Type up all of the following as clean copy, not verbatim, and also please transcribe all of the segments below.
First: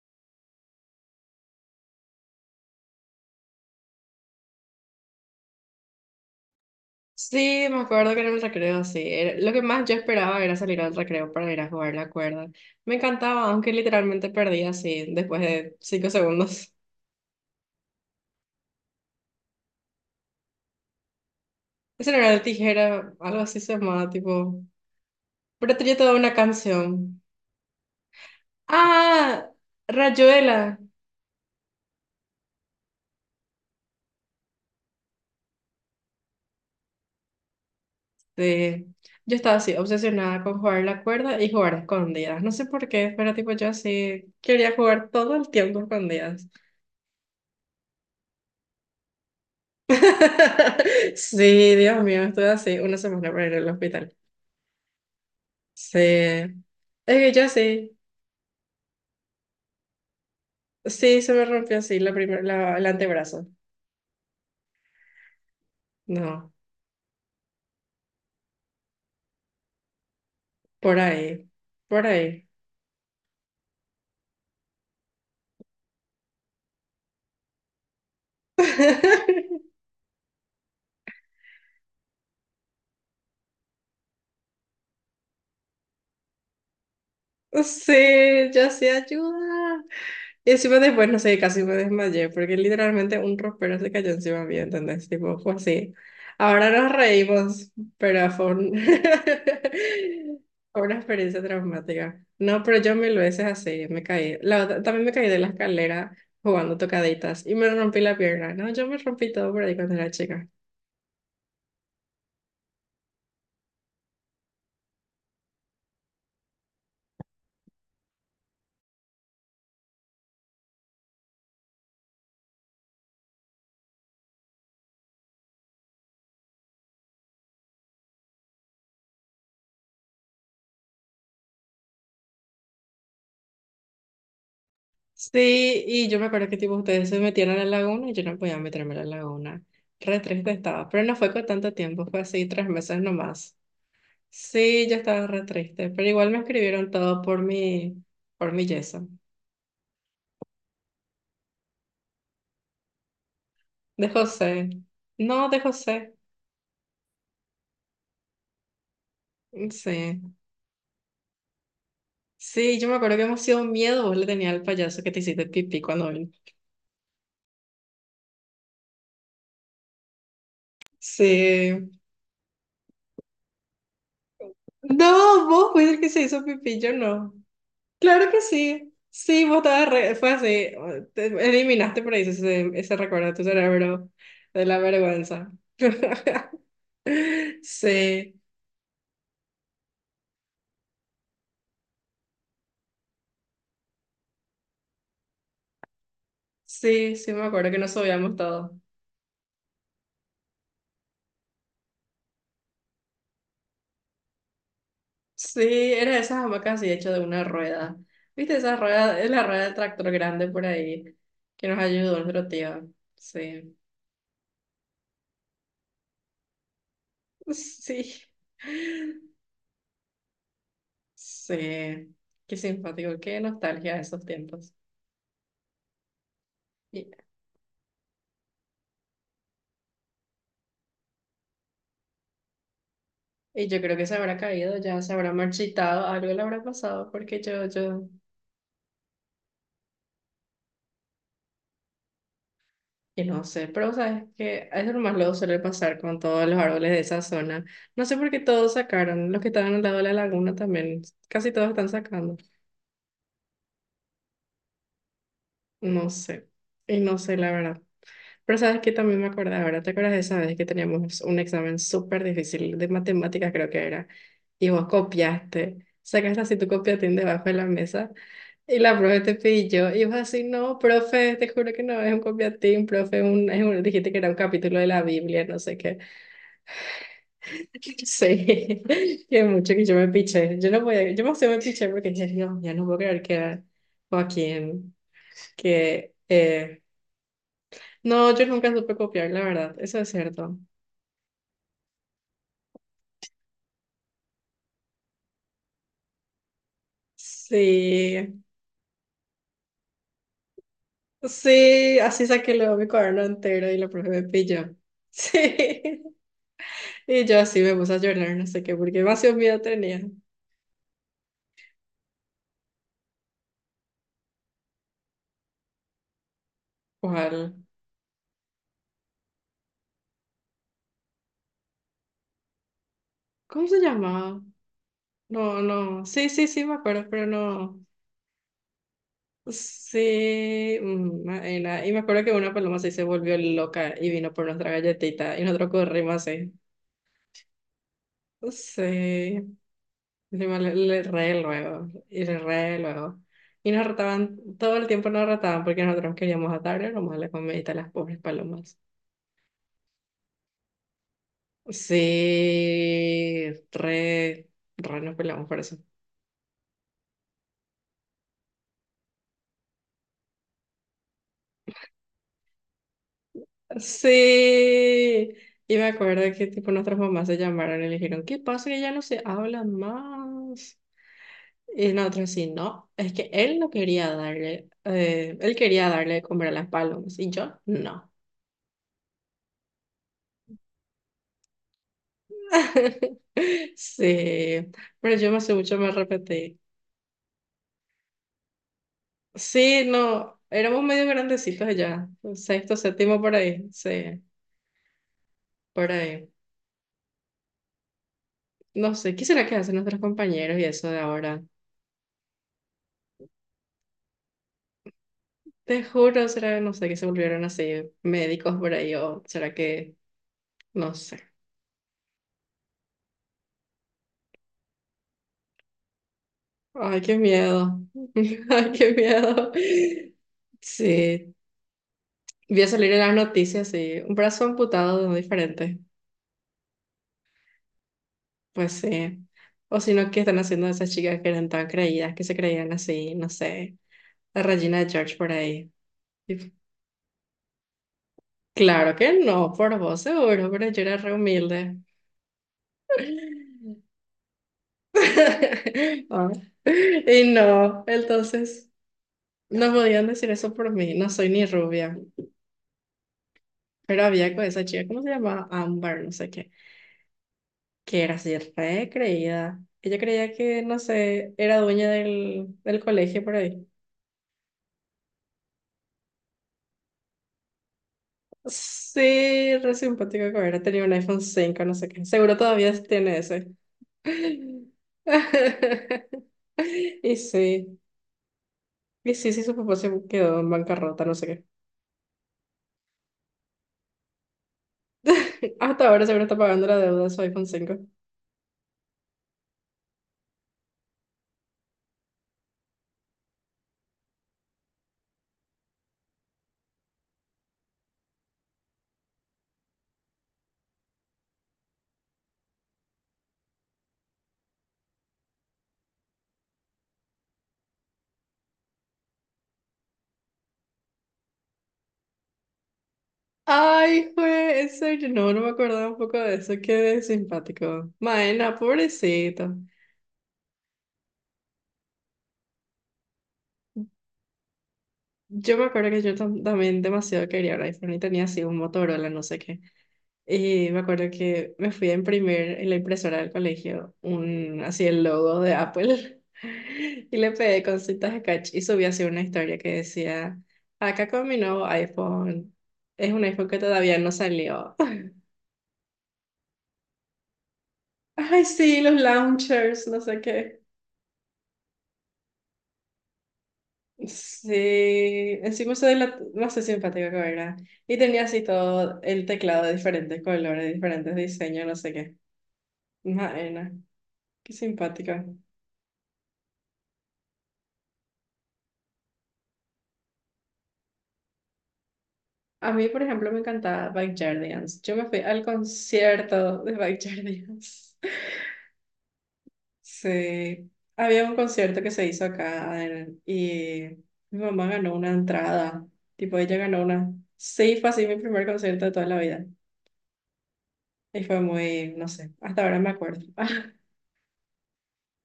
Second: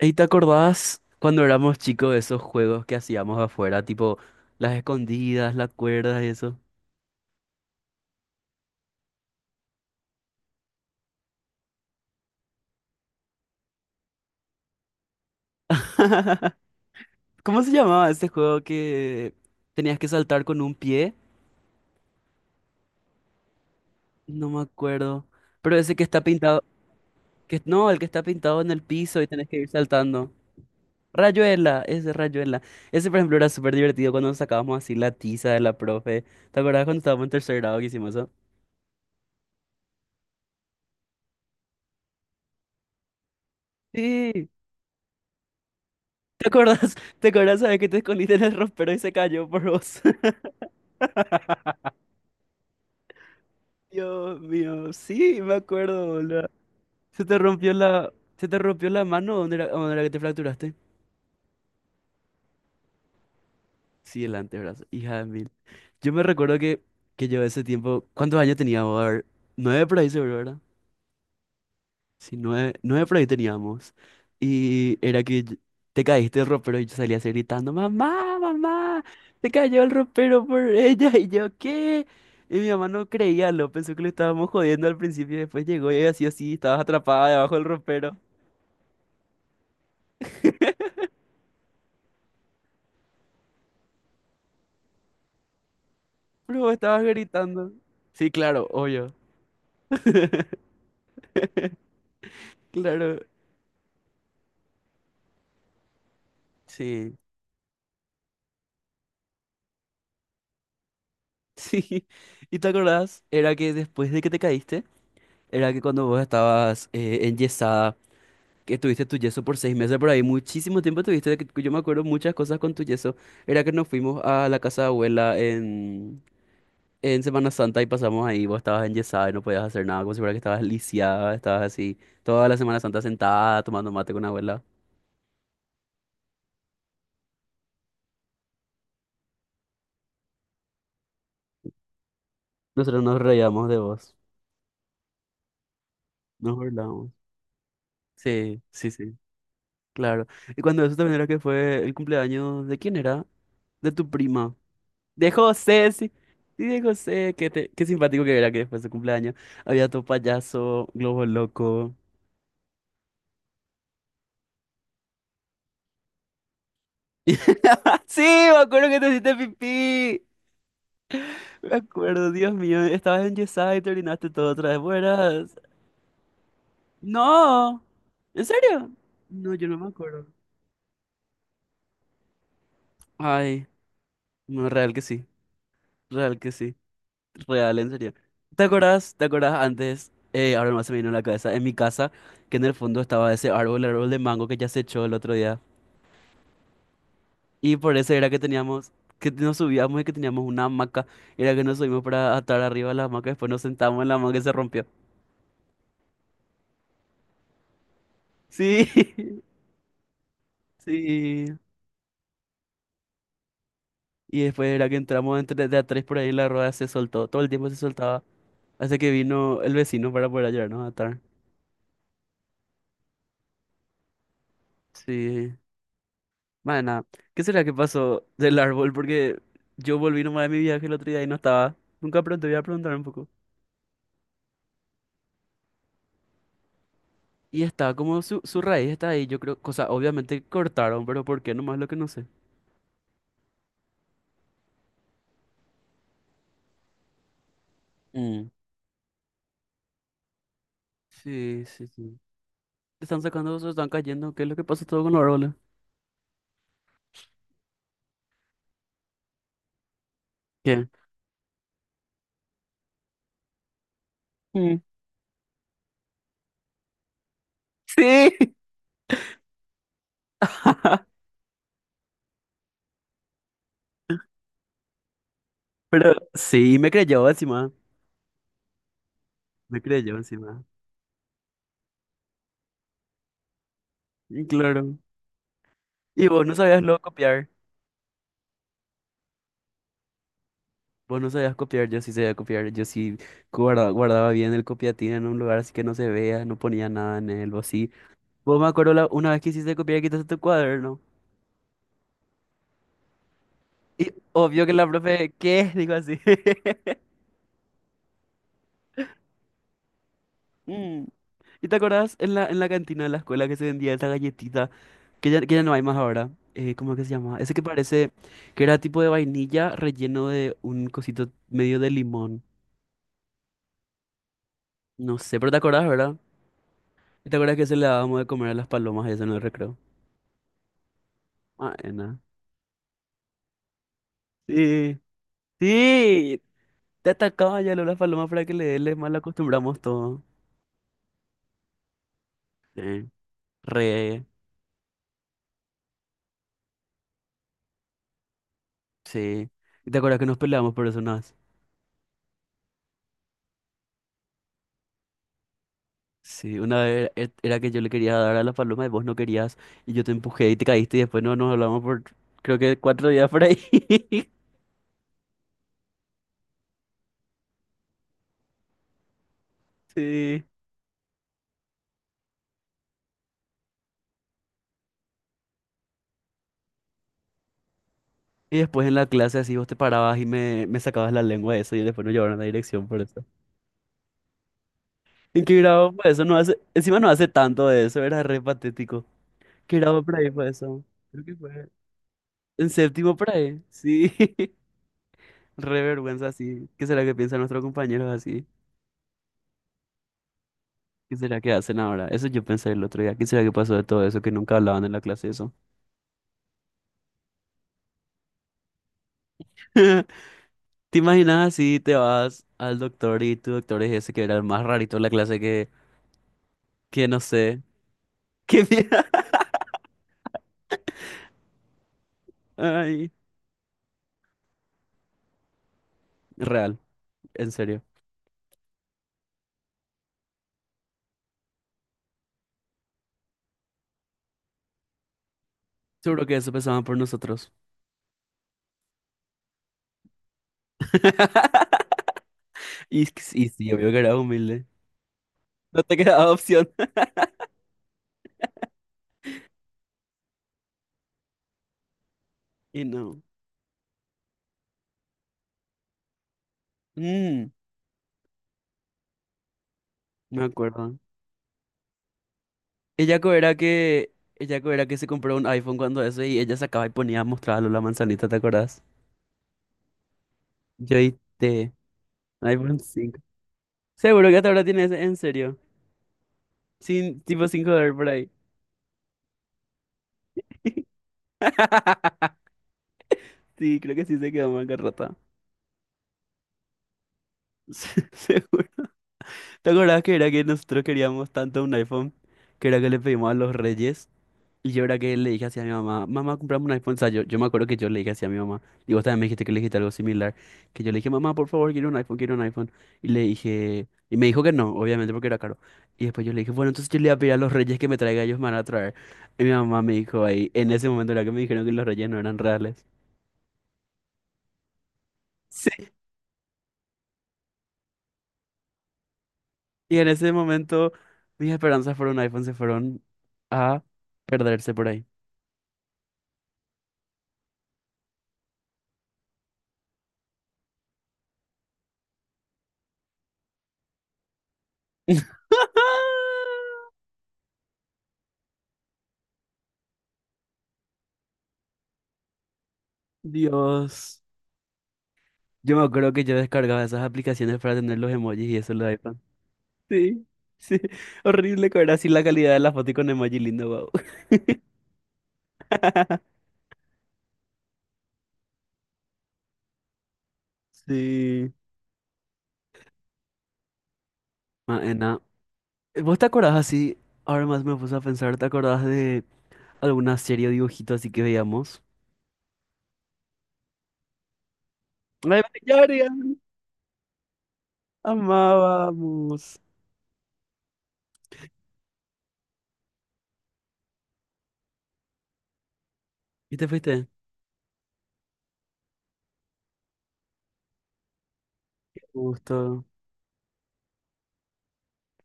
¿Y te acordás cuando éramos chicos de esos juegos que hacíamos afuera, tipo las escondidas, las cuerdas y eso? Sí, me acuerdo que era el recreo, sí. Lo que más yo esperaba era salir al recreo para ir a jugar la cuerda. Me encantaba, aunque literalmente perdía así después de 5 segundos. ¿Cómo se llamaba ese juego que tenías que saltar con un pie? Ese no era el tijera, algo así se llamaba, No tipo. me acuerdo. Pero Pero tenía ese que toda está una pintado, canción. que no, el que está pintado en el piso y tenés ¡Ah! que ir saltando. Rayuela. Rayuela. Ese, por ejemplo, era súper divertido cuando sacábamos así la tiza de la profe. ¿Te acordás cuando estábamos en tercer grado que hicimos eso? Sí. Yo estaba así, obsesionada con jugar la cuerda y jugar a escondidas. No sé por qué, pero tipo yo así Sí. quería jugar todo el tiempo a escondidas. ¿Te acordás? ¿Te acordás, sabes que te escondiste en el ropero y se cayó por vos? Sí, Dios mío, estuve así una semana para ir al hospital. Dios mío, sí, me Sí. acuerdo, boludo. Es Se que te yo rompió sí. la, Se te rompió la mano, dónde era que te fracturaste? Sí, se me rompió así el antebrazo. Sí, el antebrazo, hija de mil. Yo me No, recuerdo que yo ese tiempo, ¿cuántos años teníamos? A ver, 9 por ahí seguro, ¿verdad? por ahí. Por Sí, ahí. 9, 9 por ahí teníamos. Y era que yo- te caíste del ropero y yo salía así gritando, mamá, mamá, se cayó el ropero por ella. Y yo, ¿qué? Y mi mamá no creía, lo pensó que lo estábamos jodiendo al principio y después llegó y así así, estabas atrapada debajo del ropero. Sí, yo sí ayuda. Y encima después, no sé, casi me desmayé, porque literalmente un ropero se cayó encima mío, ¿entendés? Tipo, fue así. Pero Ahora vos nos estabas reímos, gritando. pero Sí, fue, claro, obvio. fue una experiencia traumática. No, pero yo mil Claro, veces así, me caí. También me caí de la escalera jugando sí. tocaditas y me rompí la pierna, ¿no? Yo me rompí todo por ahí cuando era chica. Sí. ¿Y te acordás? Era que después de que te caíste, era que cuando vos estabas enyesada, que tuviste tu yeso por 6 meses por ahí, muchísimo tiempo tuviste, de que yo me acuerdo muchas cosas con tu yeso. Era que nos fuimos a la casa de abuela en Semana Santa y pasamos ahí, vos estabas enyesada y no podías hacer nada, como si fuera que estabas lisiada, estabas así, toda la Semana Santa sentada tomando mate con abuela. Sí, y yo me acuerdo que tipo ustedes se metieron a la laguna y yo no podía meterme a la laguna. Re triste estaba, pero no fue con tanto tiempo, fue así 3 meses Nosotros nos nomás. reíamos de vos, Sí, yo estaba re triste, pero igual me nos escribieron burlábamos. todo por mi, por Sí, mi sí, yeso. sí, claro. Y cuando eso también era que fue el cumpleaños de ¿quién era? De De tu prima. José. De No, de José, sí. José. Sí, de José, qué, te- qué simpático que era que después de su cumpleaños había tu Sí. payaso, globo loco. Sí, yo me acuerdo que emoción miedo vos le tenías al payaso que te hiciste pipí cuando vino. Sí, me acuerdo que te hiciste pipí. Me Sí. acuerdo, Dios mío, estabas enyesada y te orinaste todo otra vez. No, Buenas. vos fuiste el que se hizo pipí, yo no. No, Claro que ¿en serio? sí. Sí, No, vos yo no me estabas re, acuerdo. fue así. Te eliminaste por ahí ese, ese recuerdo de tu Ay, cerebro de no, la real que sí, vergüenza. real que sí. Real, en serio. Sí, ¿Te acuerdas? ¿Te acuerdas antes? Ahora más se me vino a la cabeza. En mi casa, que en el fondo estaba ese árbol, el árbol de mango que ya se echó el otro día. sí, sí, me acuerdo Y que nos por eso era odiamos que todos. teníamos, que nos subíamos y que teníamos una hamaca. Era que nos subimos para atar arriba de la hamaca. Después nos sentamos en la hamaca y se rompió. Sí, era de esas hamacas así hecho de una rueda. ¿Viste esa Sí, rueda? Es la rueda del tractor grande por ahí sí. que nos ayudó nuestro tío. Sí. Y después era que entramos entre de a tres por ahí y la rueda se soltó. Todo el tiempo se soltaba. Sí. Hasta que vino el vecino para poder ayudarnos a atar. Sí. Qué simpático, qué nostalgia de esos tiempos. Sí. Y, Mana, ¿qué será que pasó del árbol? Porque yo volví nomás de mi viaje el otro día y no estaba. Nunca pregunté, voy a preguntar un poco. y yo creo que se habrá caído, ya se habrá marchitado, algo le habrá pasado, porque Y yo, está, yo, como su raíz está ahí, yo creo, cosa, obviamente cortaron, pero ¿por qué? Nomás lo que no sé. y no sé, pero sabes que es lo más luego suele pasar con todos los árboles de esa zona. No sé por qué Mm. todos sacaron, los que estaban al lado de la laguna también, casi Sí, todos sí, están sí. sacando. Están sacando, se están cayendo, ¿qué es lo que pasa todo con los árboles? No sé, y no sé la verdad. Pero sabes que también me acordé ahora, ¿te acuerdas de esa vez que ¿Qué? teníamos un examen súper difícil de matemáticas, creo que era? Y Mm. vos copiaste, sacaste así tu copiatín debajo de la mesa Sí. y la profe te pilló y vos así, no, profe, te juro que no es un copiatín, profe, dijiste que era un capítulo de la Biblia, no sé qué. Pero sí, me creyó encima, Sí, que mucho me que yo me creyó piché, encima. yo no podía, yo más me piché porque dije, Dios, ya no puedo creer que Y Joaquín, claro. que... Y vos no sabías eh, luego copiar. No, yo nunca supe copiar, la verdad, eso es cierto. Vos no sabías copiar, yo sí sabía copiar, yo sí guarda- guardaba, bien el copiatín en un lugar así que no se vea, no ponía nada en él, o así. Sí, Vos me acuerdo una vez que hiciste copiar, y quitaste tu cuaderno. sí, así saqué luego mi cuaderno entero y la profe Y me obvio que pilló. la profe, ¿qué? Dijo Sí, así. y yo así me puse a llorar, no sé qué, porque demasiado miedo tenía. Mm. ¿Y te acordás en la cantina de la escuela que se vendía esa galletita, que ya no hay más ahora? ¿Cómo es que se llama? Ese ¿Cuál? que parece que era tipo de vainilla relleno de un cosito medio de limón. ¿Cómo se llamaba? No sé, pero te No, acordás, no, ¿verdad? sí, sí, sí, me acuerdo, pero ¿Y te acordás que se no. le dábamos de comer a las palomas eso en el recreo? Sí, mm, Ah, Maena. Y me acuerdo que una paloma sí se volvió loca y vino por nuestra sí, galletita y nosotros corrimos sí, así. te atacaba ya la paloma para que le dé, Sí, le mal acostumbramos todo. encima le re luego, y le re Sí, luego. Y nos re, retaban, todo el tiempo nos retaban porque nosotros queríamos atarle nomás la comidita a las pobres palomas. sí. ¿Y te acuerdas que nos peleamos por eso una vez? Sí, re, re nos peleamos por eso. Sí, una vez e- era que yo le quería dar a la paloma y vos no querías y yo te empujé y te caíste y después no nos hablamos por creo que 4 días por ahí. Sí, y me acuerdo que tipo nuestras mamás se llamaron y le dijeron, ¿qué pasa que ya no se hablan Sí. más? Y nosotros sí, no, es que él no quería darle, él quería darle de comer a las palomas y yo no. Y después en la clase así vos te parabas y me sacabas la lengua de eso y después nos llevaron a la dirección por eso. Sí, pero yo me ¿En hace qué mucho me grado fue eso? No repetí. hace, encima no hace tanto de eso, era re patético. ¿Qué Sí, grado por ahí no, fue éramos eso? medio Creo que fue. grandecitos ya, En sexto, séptimo séptimo por por ahí, ahí, sí. sí, Re por ahí. vergüenza, sí. ¿Qué será que piensan nuestros compañeros así? No sé, ¿qué será que hacen nuestros compañeros y eso de ¿Qué será ahora? que hacen ahora? Eso yo pensé el otro día. ¿Qué será que pasó de todo eso que nunca hablaban en la clase eso? Te juro, será, no sé, que se volvieron así médicos por ahí o será que, ¿Te no sé. imaginas así? Te vas al doctor y tu doctor es ese que era el más rarito de la clase Ay, que qué no sé. miedo, ¿Qué ay, qué mierda? miedo. Sí, voy a salir en Ay, las noticias, sí, un brazo amputado de un diferente. real, en serio. Pues sí. O si no, ¿qué están haciendo esas chicas que eran tan creídas, que se creían así, no sé, la Regina de George por ahí? Seguro que eso Y, pensaban por nosotros. claro que no, por vos seguro, pero yo era re humilde. Y, y sí, obvio que era humilde. No te Ah. quedaba opción. Y no, entonces no podían decir eso por mí, no soy ni rubia. Y no. Pero había con esa chica, ¿cómo se llamaba? Amber, no sé qué, Mm, que era así re creída. Ella creía me que, no acuerdo. sé, era dueña del, del Ella colegio co- por era ahí. que, ella co- era que se compró un iPhone cuando eso y ella sacaba y ponía a mostrarlo la manzanita, ¿te acordás? Sí, re simpático que hubiera tenido un Yo iPhone 5, te no sé qué. Seguro todavía iPhone tiene 5. ese. Seguro que hasta ahora tiene ese, en serio. Y Sin, tipo 5 sí, dólares por ahí. y sí, sí, su papá se quedó en bancarrota, no sé qué. Sí, creo que sí se quedó en bancarrota. Hasta ahora seguro está pagando la deuda de su iPhone 5. Seguro. ¿Te acordás que era que nosotros queríamos tanto un iPhone? Que era que le pedimos a los reyes. Y yo era que le dije así a mi mamá, mamá, comprame un iPhone. O sea, yo me acuerdo que yo le dije así a mi mamá, y vos también me dijiste que le dijiste algo similar, que yo le dije, mamá, por favor, quiero un iPhone, quiero un iPhone. Y le dije, y me dijo que no, obviamente porque era caro. Y después yo le dije, bueno, entonces yo le voy a pedir a los reyes que me traiga, ellos me van a traer. Y mi mamá me dijo ahí, en ese momento era que me dijeron que los reyes no eran reales. Ay, fue, en serio, no, no me acordaba Sí. un poco de eso, qué simpático. Maena, pobrecito. Y en ese momento mis esperanzas por un iPhone se fueron a perderse por ahí. Yo me acuerdo que yo tam- también demasiado quería un iPhone y tenía así un Motorola, no sé qué. Y me acuerdo que me fui a imprimir en la impresora del colegio un, así el logo de Apple y le pegué con cintas scotch y subí así una historia que decía, acá con mi nuevo iPhone, es un iPhone que todavía no Dios. salió. Yo me acuerdo que yo descargaba esas aplicaciones para tener los Ay, emojis y eso en sí, los los iPhone. launchers, no sé Sí, qué. sí. Horrible que era así la calidad de la foto y con emoji lindo, wow. Sí, encima soy la más simpática que era. Y tenía así todo el teclado de diferentes colores, diferentes Sí. diseños, no sé qué. Maena, qué Maena. simpática. ¿Vos te acordás así? Ahora más me puse a pensar, ¿te acordás de alguna serie o dibujito así que veíamos? A mí, por ejemplo, me encantaba Backyardigans. Yo me fui ¡Ay, al Evangelion! concierto de Backyardigans. Amábamos. Sí, había un concierto que se hizo acá, y mi mamá ganó una entrada. Tipo, ella ¿Y te ganó fuiste? una. Sí, fue así mi primer concierto de toda la vida. Y fue muy, Qué no sé, hasta ahora gusto. me acuerdo.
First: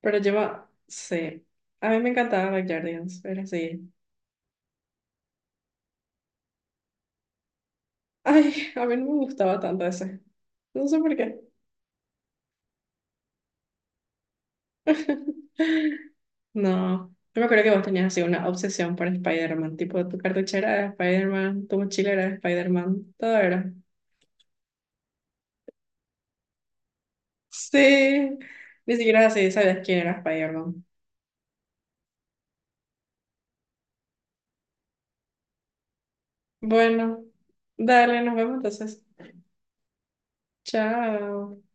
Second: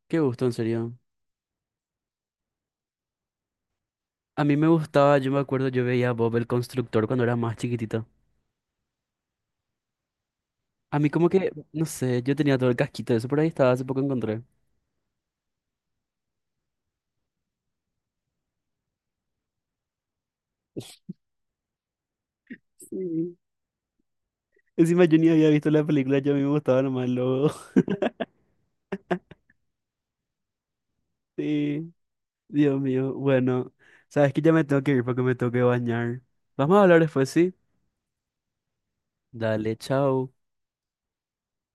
Pero Qué gusto, en serio. sí, a mí me encantaba Backyardigans. Era así. A mí me gustaba, yo me acuerdo, yo veía a Bob el Constructor cuando era más chiquitito. Ay, a mí no me gustaba tanto ese. No A sé mí por como qué. que, no sé, yo tenía todo el casquito de eso por ahí, estaba, hace poco encontré. No, yo me acuerdo que vos tenías así una obsesión por Spider-Man, tipo tu cartuchera era de Spider-Man, tu mochila era de Spider-Man, Sí. todo era. Encima yo ni había visto la película, yo a mí me gustaba nomás el logo. Sí, ni siquiera así sabías quién era Spider-Man. Sí, Dios mío. Bueno, sabes que ya me tengo que ir porque me tengo que bañar. Vamos a hablar Bueno, después, ¿sí? dale, nos vemos entonces. Dale, chao. Chao.